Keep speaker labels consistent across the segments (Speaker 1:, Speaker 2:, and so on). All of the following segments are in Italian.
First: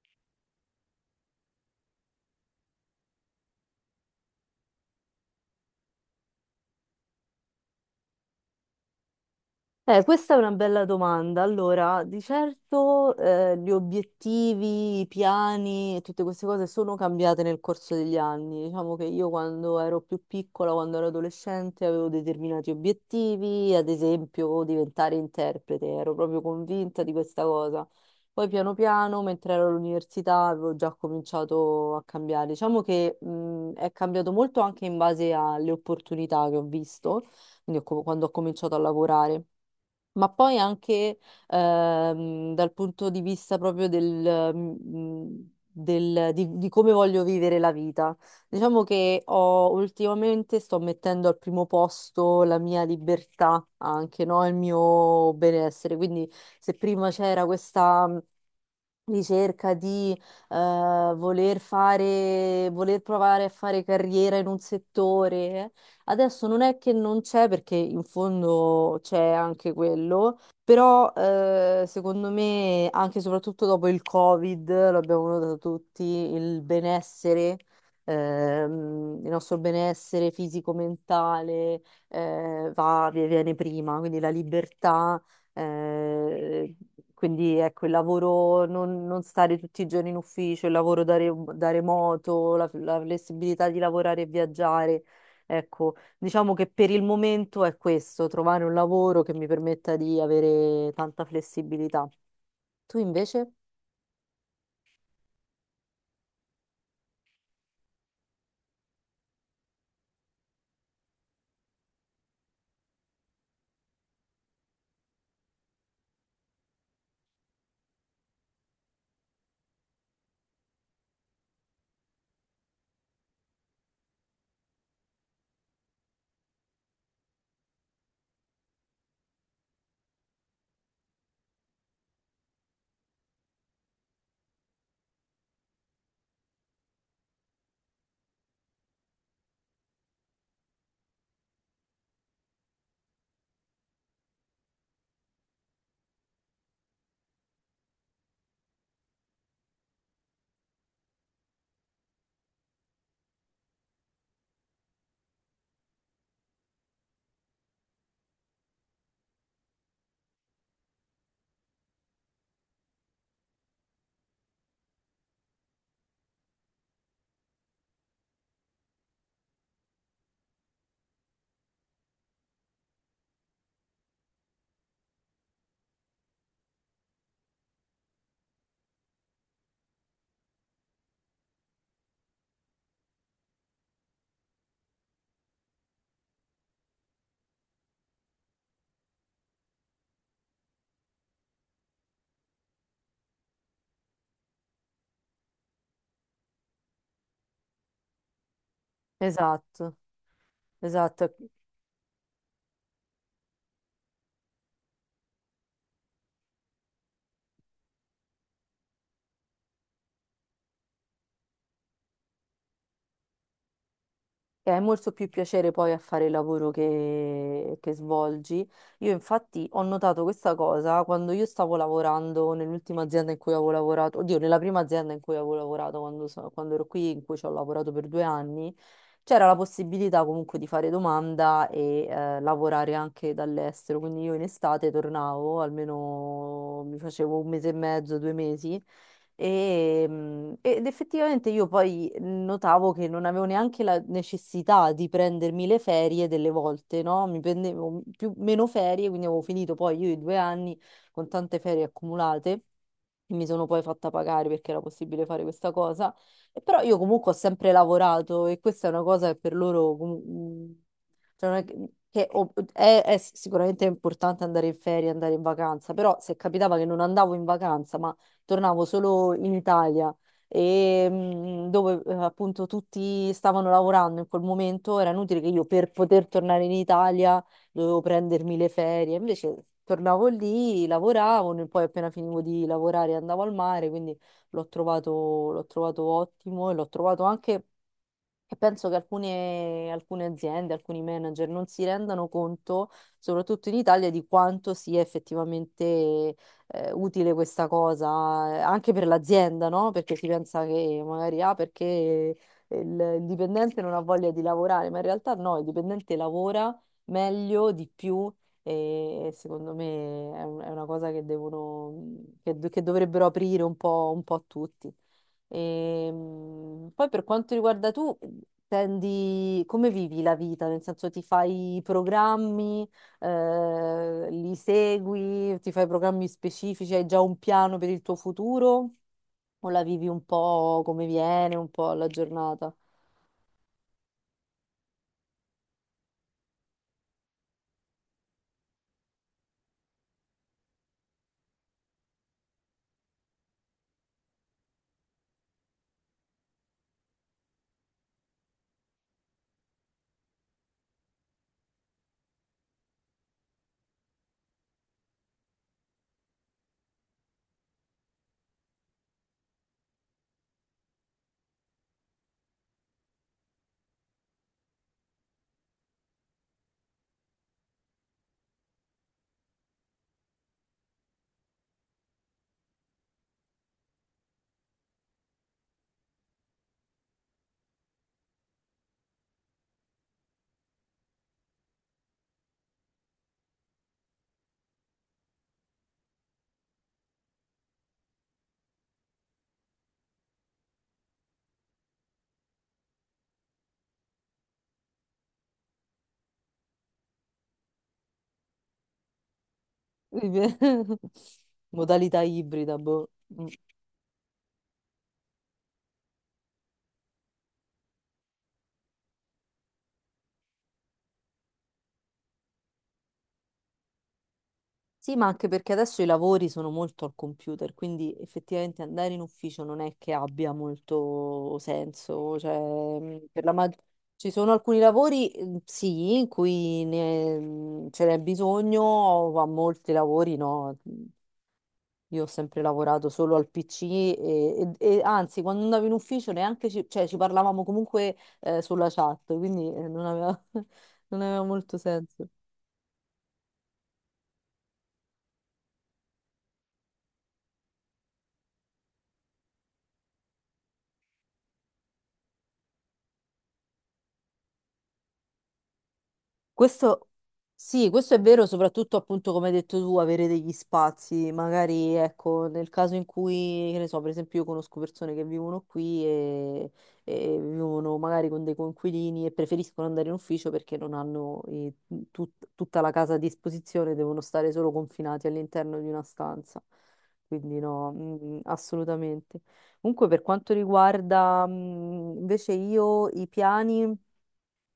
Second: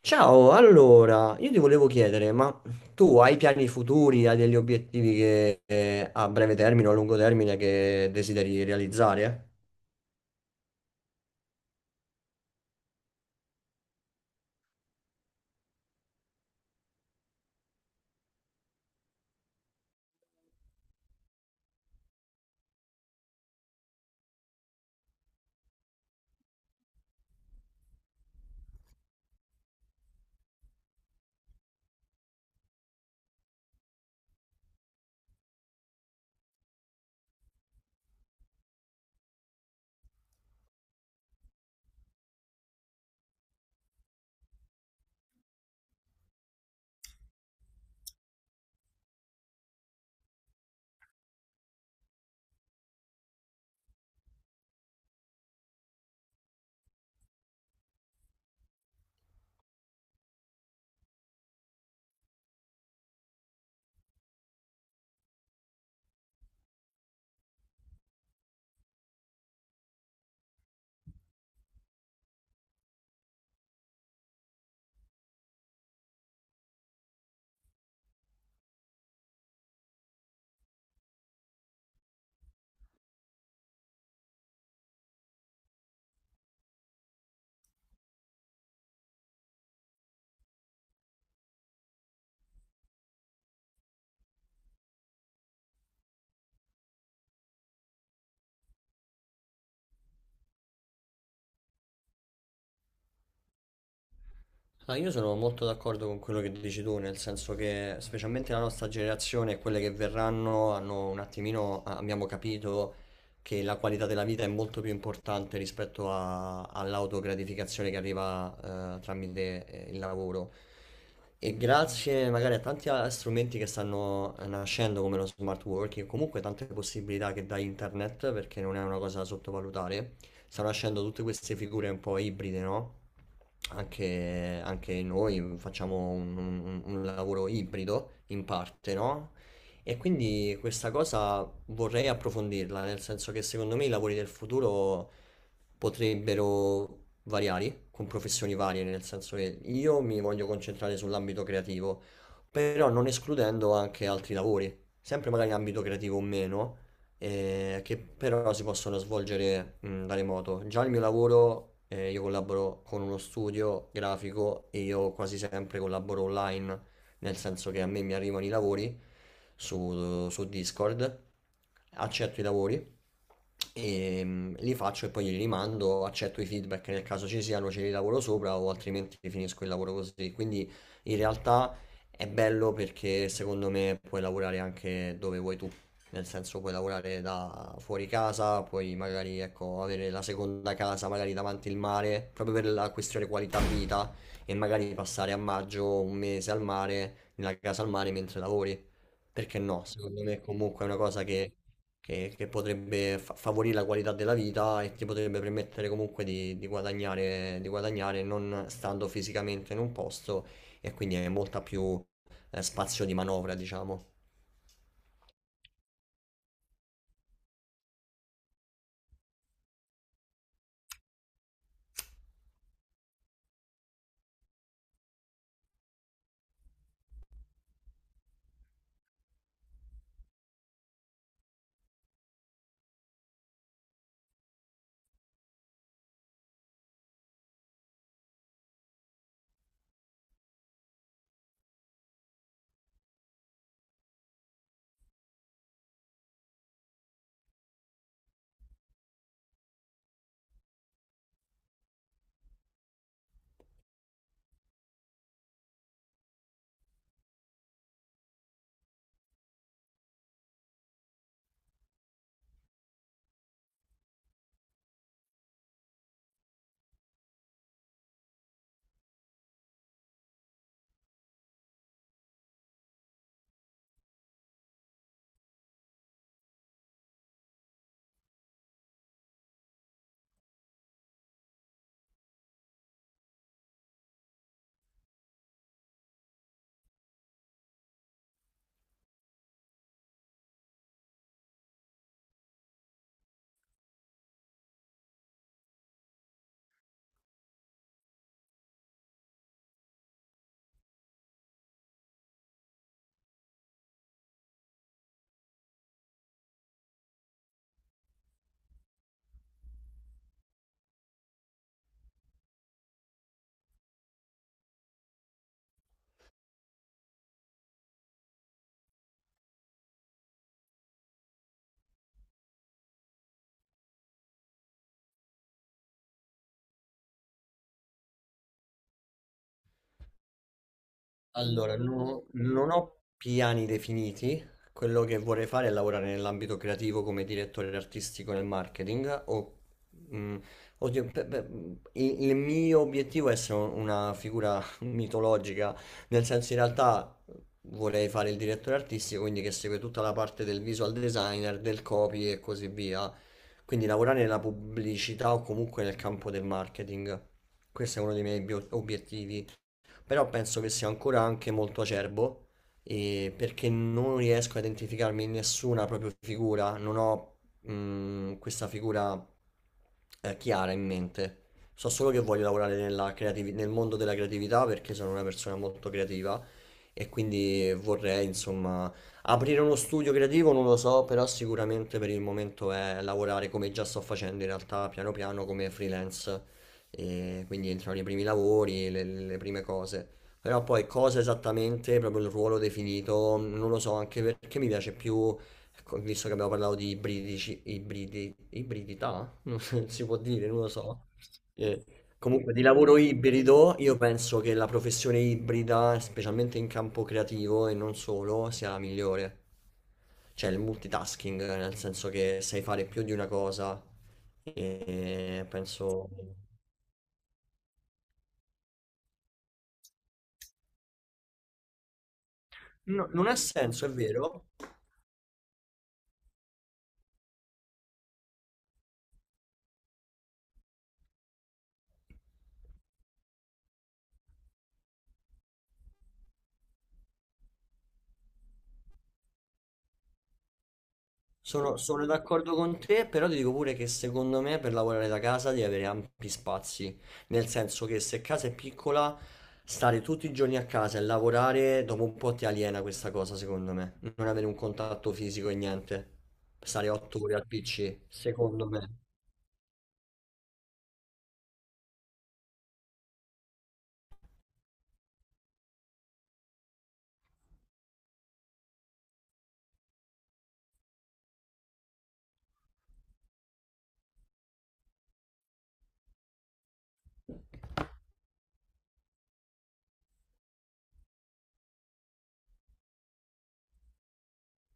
Speaker 1: Ciao, allora, io ti volevo chiedere, ma tu hai piani futuri, hai degli obiettivi che, a breve termine o a lungo termine che desideri realizzare?
Speaker 2: Questa è una bella domanda. Allora, di certo, gli obiettivi, i piani e tutte queste cose sono cambiate nel corso degli anni. Diciamo che io quando ero più piccola, quando ero adolescente, avevo determinati obiettivi, ad esempio diventare interprete, ero proprio convinta di questa cosa. Poi piano piano, mentre ero all'università, avevo già cominciato a cambiare. Diciamo che, è cambiato molto anche in base alle opportunità che ho visto, quindi quando ho cominciato a lavorare. Ma poi anche dal punto di vista proprio del, di come voglio vivere la vita. Diciamo che ultimamente sto mettendo al primo posto la mia libertà, anche no? Il mio benessere. Quindi se prima c'era questa ricerca di voler fare, voler provare a fare carriera in un settore. Adesso non è che non c'è, perché in fondo c'è anche quello, però secondo me, anche e soprattutto dopo il Covid, l'abbiamo notato tutti, il benessere. Il nostro benessere fisico-mentale viene prima, quindi la libertà eh, quindi ecco, il lavoro, non stare tutti i giorni in ufficio, il lavoro da remoto, la flessibilità di lavorare e viaggiare. Ecco, diciamo che per il momento è questo, trovare un lavoro che mi permetta di avere tanta flessibilità. Tu invece?
Speaker 1: Ah, io sono molto d'accordo con quello che dici tu, nel senso che specialmente la nostra generazione e quelle che verranno hanno un attimino, ah, abbiamo capito che la qualità della vita è molto più importante rispetto all'autogratificazione che arriva tramite il lavoro. E grazie magari a tanti strumenti che stanno nascendo come lo smart working, comunque tante possibilità che dà internet, perché non è una cosa da sottovalutare, stanno nascendo tutte queste figure un po' ibride, no? Anche, anche noi facciamo un lavoro ibrido in parte, no? E quindi questa cosa vorrei approfondirla, nel senso che secondo me i lavori del futuro potrebbero variare con professioni varie, nel senso che io mi voglio concentrare sull'ambito creativo, però non escludendo anche altri lavori, sempre magari in ambito creativo o meno, che però si possono svolgere da remoto. Già il mio lavoro, io collaboro con uno studio grafico e io quasi sempre collaboro online, nel senso che a me mi arrivano i lavori su Discord, accetto i lavori e li faccio e poi li rimando, accetto i feedback nel caso ci siano, ce li lavoro sopra o altrimenti finisco il lavoro così. Quindi in realtà... È bello perché secondo me puoi lavorare anche dove vuoi tu, nel senso puoi lavorare da fuori casa, puoi magari ecco, avere la seconda casa magari davanti il mare, proprio per la questione qualità vita e magari passare a maggio un mese al mare, nella casa al mare mentre lavori. Perché no?
Speaker 2: Esatto,
Speaker 1: Secondo me comunque è una cosa
Speaker 2: esatto.
Speaker 1: che, che potrebbe favorire la qualità della vita e ti potrebbe permettere comunque di guadagnare non stando fisicamente in un posto e quindi hai molta più spazio di manovra, diciamo.
Speaker 2: E hai molto più piacere poi a fare il lavoro che svolgi. Io infatti ho notato questa cosa quando io stavo lavorando nell'ultima azienda in cui avevo lavorato, oddio, nella prima azienda in cui avevo lavorato quando ero qui, in cui ci ho lavorato per 2 anni, c'era la possibilità comunque di fare domanda e lavorare anche dall'estero. Quindi io in estate tornavo, almeno mi facevo un mese e mezzo, 2 mesi ed effettivamente io poi notavo che non avevo neanche la necessità di prendermi le ferie delle volte, no? Mi prendevo più, meno ferie, quindi avevo finito poi io i 2 anni con tante ferie accumulate. E Mi sono poi fatta pagare perché era possibile fare questa cosa, e però io comunque ho sempre lavorato e questa è una cosa che per loro cioè non è che è sicuramente importante andare in ferie, andare in vacanza, però se capitava che non andavo in vacanza, ma tornavo solo in Italia e dove appunto tutti stavano lavorando in quel momento, era inutile che io per poter tornare in Italia dovevo prendermi le ferie. Invece tornavo lì, lavoravo, e poi appena finivo di lavorare andavo al mare, quindi l'ho trovato, l'ho trovato ottimo e l'ho trovato anche e penso che alcune aziende, alcuni manager non si rendano conto, soprattutto in Italia, di quanto sia effettivamente utile questa cosa, anche per l'azienda, no? Perché si pensa che magari ah, perché il, il dipendente non ha voglia di lavorare, ma in realtà no, il dipendente lavora meglio, di più e secondo me è una cosa che che dovrebbero aprire un po' a tutti. Poi per quanto riguarda tu, come vivi la vita? Nel senso ti fai i programmi, li segui, ti fai programmi specifici, hai già un piano per il tuo futuro o la vivi un po' come viene, un
Speaker 1: Allora,
Speaker 2: po' alla
Speaker 1: non
Speaker 2: giornata?
Speaker 1: ho piani definiti. Quello che vorrei fare è lavorare nell'ambito creativo come direttore artistico nel marketing. O, mm, oddio, il mio obiettivo è essere una figura mitologica, nel senso in realtà vorrei fare il direttore artistico, quindi che segue tutta la parte del visual designer, del copy e così via. Quindi lavorare nella pubblicità o comunque nel campo del marketing. Questo è uno dei miei obiettivi, però penso che sia ancora anche molto acerbo e perché non riesco a identificarmi in nessuna proprio figura, non ho questa figura chiara in mente. So solo che voglio lavorare nella nel mondo della creatività perché sono una persona molto creativa e quindi vorrei, insomma, aprire uno studio creativo, non lo so, però sicuramente per il momento è lavorare come già sto facendo in realtà, piano piano come freelance e quindi entrano i primi lavori, le prime cose. Però poi cosa esattamente, proprio il ruolo definito, non lo so, anche perché mi piace più, ecco, visto che abbiamo parlato di ibridici, ibridi, ibridità, non si può dire, non lo so. Eh,
Speaker 2: Modalità
Speaker 1: Comunque di
Speaker 2: ibrida,
Speaker 1: lavoro
Speaker 2: boh. Mm.
Speaker 1: ibrido, io penso che la professione ibrida, specialmente in campo creativo e non solo, sia la migliore. Cioè il multitasking, nel senso che sai fare più di una cosa
Speaker 2: Sì, ma
Speaker 1: e
Speaker 2: anche perché adesso i
Speaker 1: penso...
Speaker 2: lavori sono molto al computer, quindi effettivamente andare in ufficio non è che abbia molto senso. Cioè,
Speaker 1: No, non ha senso, è
Speaker 2: ci
Speaker 1: vero.
Speaker 2: sono alcuni lavori, sì, in cui ce n'è bisogno, ma molti lavori no. Mm. Io ho sempre lavorato solo al PC e anzi, quando andavo in ufficio neanche cioè, ci parlavamo comunque sulla chat, quindi non aveva, non aveva molto
Speaker 1: Sono, sono
Speaker 2: senso.
Speaker 1: d'accordo con te, però ti dico pure che secondo me per lavorare da casa devi avere ampi spazi. Nel senso che se casa è piccola, stare tutti i giorni a casa e lavorare, dopo un po' ti aliena questa cosa, secondo me. Non avere un contatto fisico e niente. Stare
Speaker 2: Questo,
Speaker 1: 8 ore al
Speaker 2: sì,
Speaker 1: PC,
Speaker 2: questo è vero,
Speaker 1: secondo
Speaker 2: soprattutto
Speaker 1: me.
Speaker 2: appunto come hai detto tu, avere degli spazi, magari ecco, nel caso in cui, che ne so, per esempio io conosco persone che vivono qui e vivono magari con dei coinquilini e preferiscono andare in ufficio perché non hanno tutta la casa a disposizione, devono stare solo confinati all'interno di una stanza. Quindi no, assolutamente. Comunque per quanto riguarda invece io i piani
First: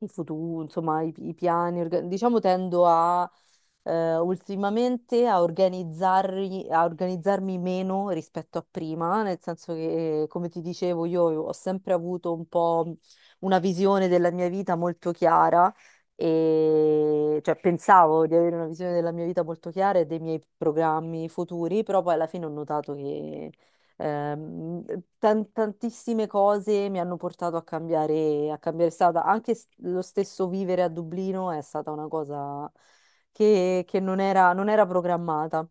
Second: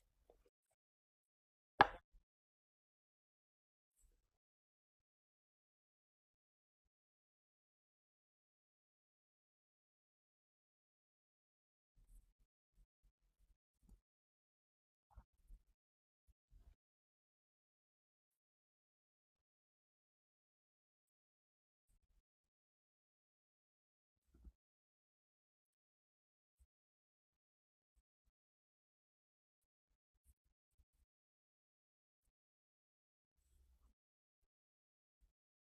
Speaker 2: il futuro, insomma, i piani, diciamo tendo a ultimamente a organizzarmi meno rispetto a prima, nel senso che, come ti dicevo, io ho sempre avuto un po' una visione della mia vita molto chiara. E cioè pensavo di avere una visione della mia vita molto chiara e dei miei programmi futuri, però poi alla fine ho notato che Ehm, tantissime cose mi hanno portato a cambiare strada. Anche lo stesso vivere a Dublino è stata una cosa che non era programmata.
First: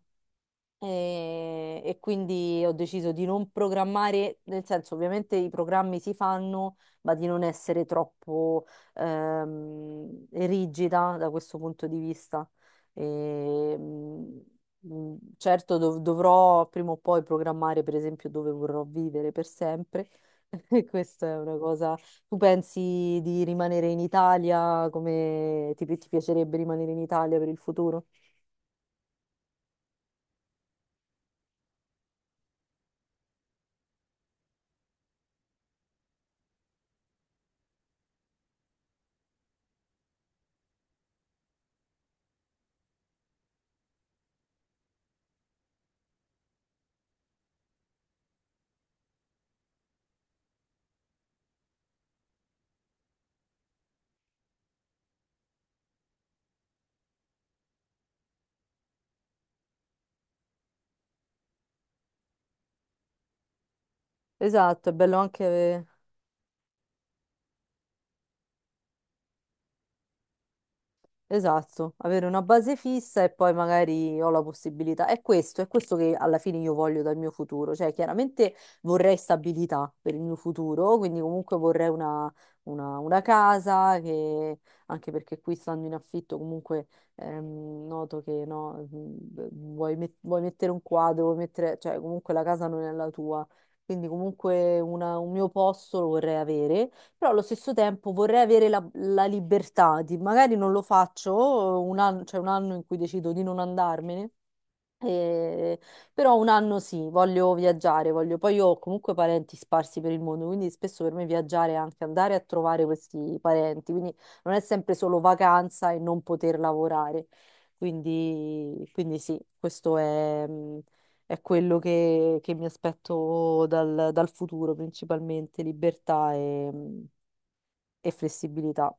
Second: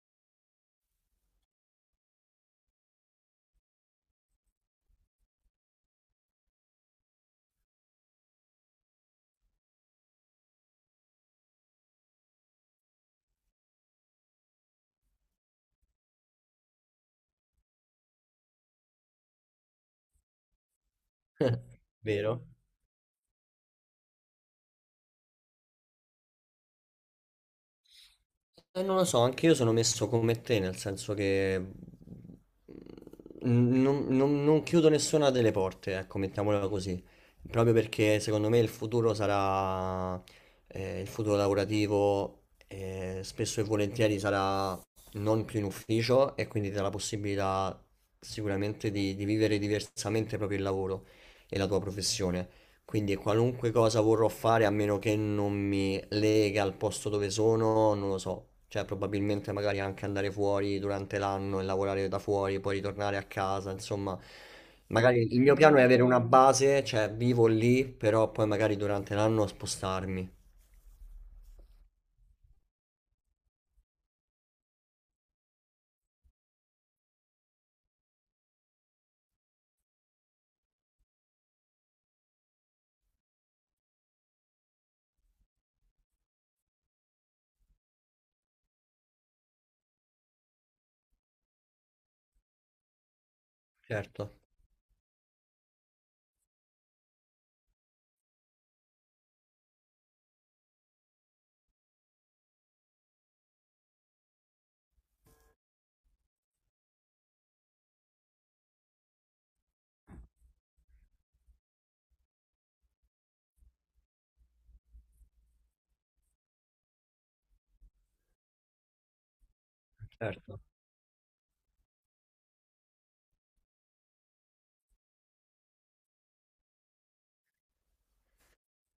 Speaker 2: E quindi ho deciso di non programmare, nel senso, ovviamente i programmi si fanno, ma di non essere troppo rigida da questo punto di vista. E certo, dovrò prima o poi programmare, per esempio, dove vorrò vivere per sempre. E questa è una cosa. Tu
Speaker 1: Vero?
Speaker 2: pensi di rimanere in Italia? Come ti piacerebbe rimanere in Italia per il futuro?
Speaker 1: Non lo so, anche io sono messo come te, nel senso che non, non chiudo nessuna delle porte, ecco, mettiamola così. Proprio perché secondo me il futuro sarà, il futuro lavorativo, spesso e volentieri sarà non più in ufficio e quindi ti dà la possibilità sicuramente di vivere diversamente proprio il lavoro e la tua professione. Quindi qualunque cosa vorrò fare, a meno che non mi lega al posto dove sono, non lo so. Cioè, probabilmente magari anche andare fuori durante l'anno e lavorare da fuori, poi ritornare a casa, insomma.
Speaker 2: Esatto, è bello
Speaker 1: Magari il mio piano è
Speaker 2: anche.
Speaker 1: avere una base, cioè vivo lì, però poi magari durante l'anno spostarmi.
Speaker 2: Esatto, avere una base fissa e poi magari ho la possibilità. È questo che alla fine io voglio dal mio futuro. Cioè, chiaramente vorrei stabilità per il mio futuro, quindi comunque vorrei una casa che, anche perché qui stando in affitto, comunque noto che no, vuoi mettere un quadro, vuoi mettere, cioè comunque la casa non è la tua. Quindi
Speaker 1: Certo,
Speaker 2: comunque un mio posto lo vorrei avere, però allo stesso tempo vorrei avere la libertà di, magari non lo faccio un anno, cioè un anno in cui decido di non andarmene, eh, però un anno sì, voglio viaggiare, voglio, poi io ho comunque parenti sparsi per il mondo, quindi spesso per me viaggiare è anche andare a trovare questi parenti, quindi non è sempre solo vacanza e non poter lavorare. Quindi sì, questo
Speaker 1: certo.
Speaker 2: è quello che mi aspetto dal futuro, principalmente libertà e flessibilità.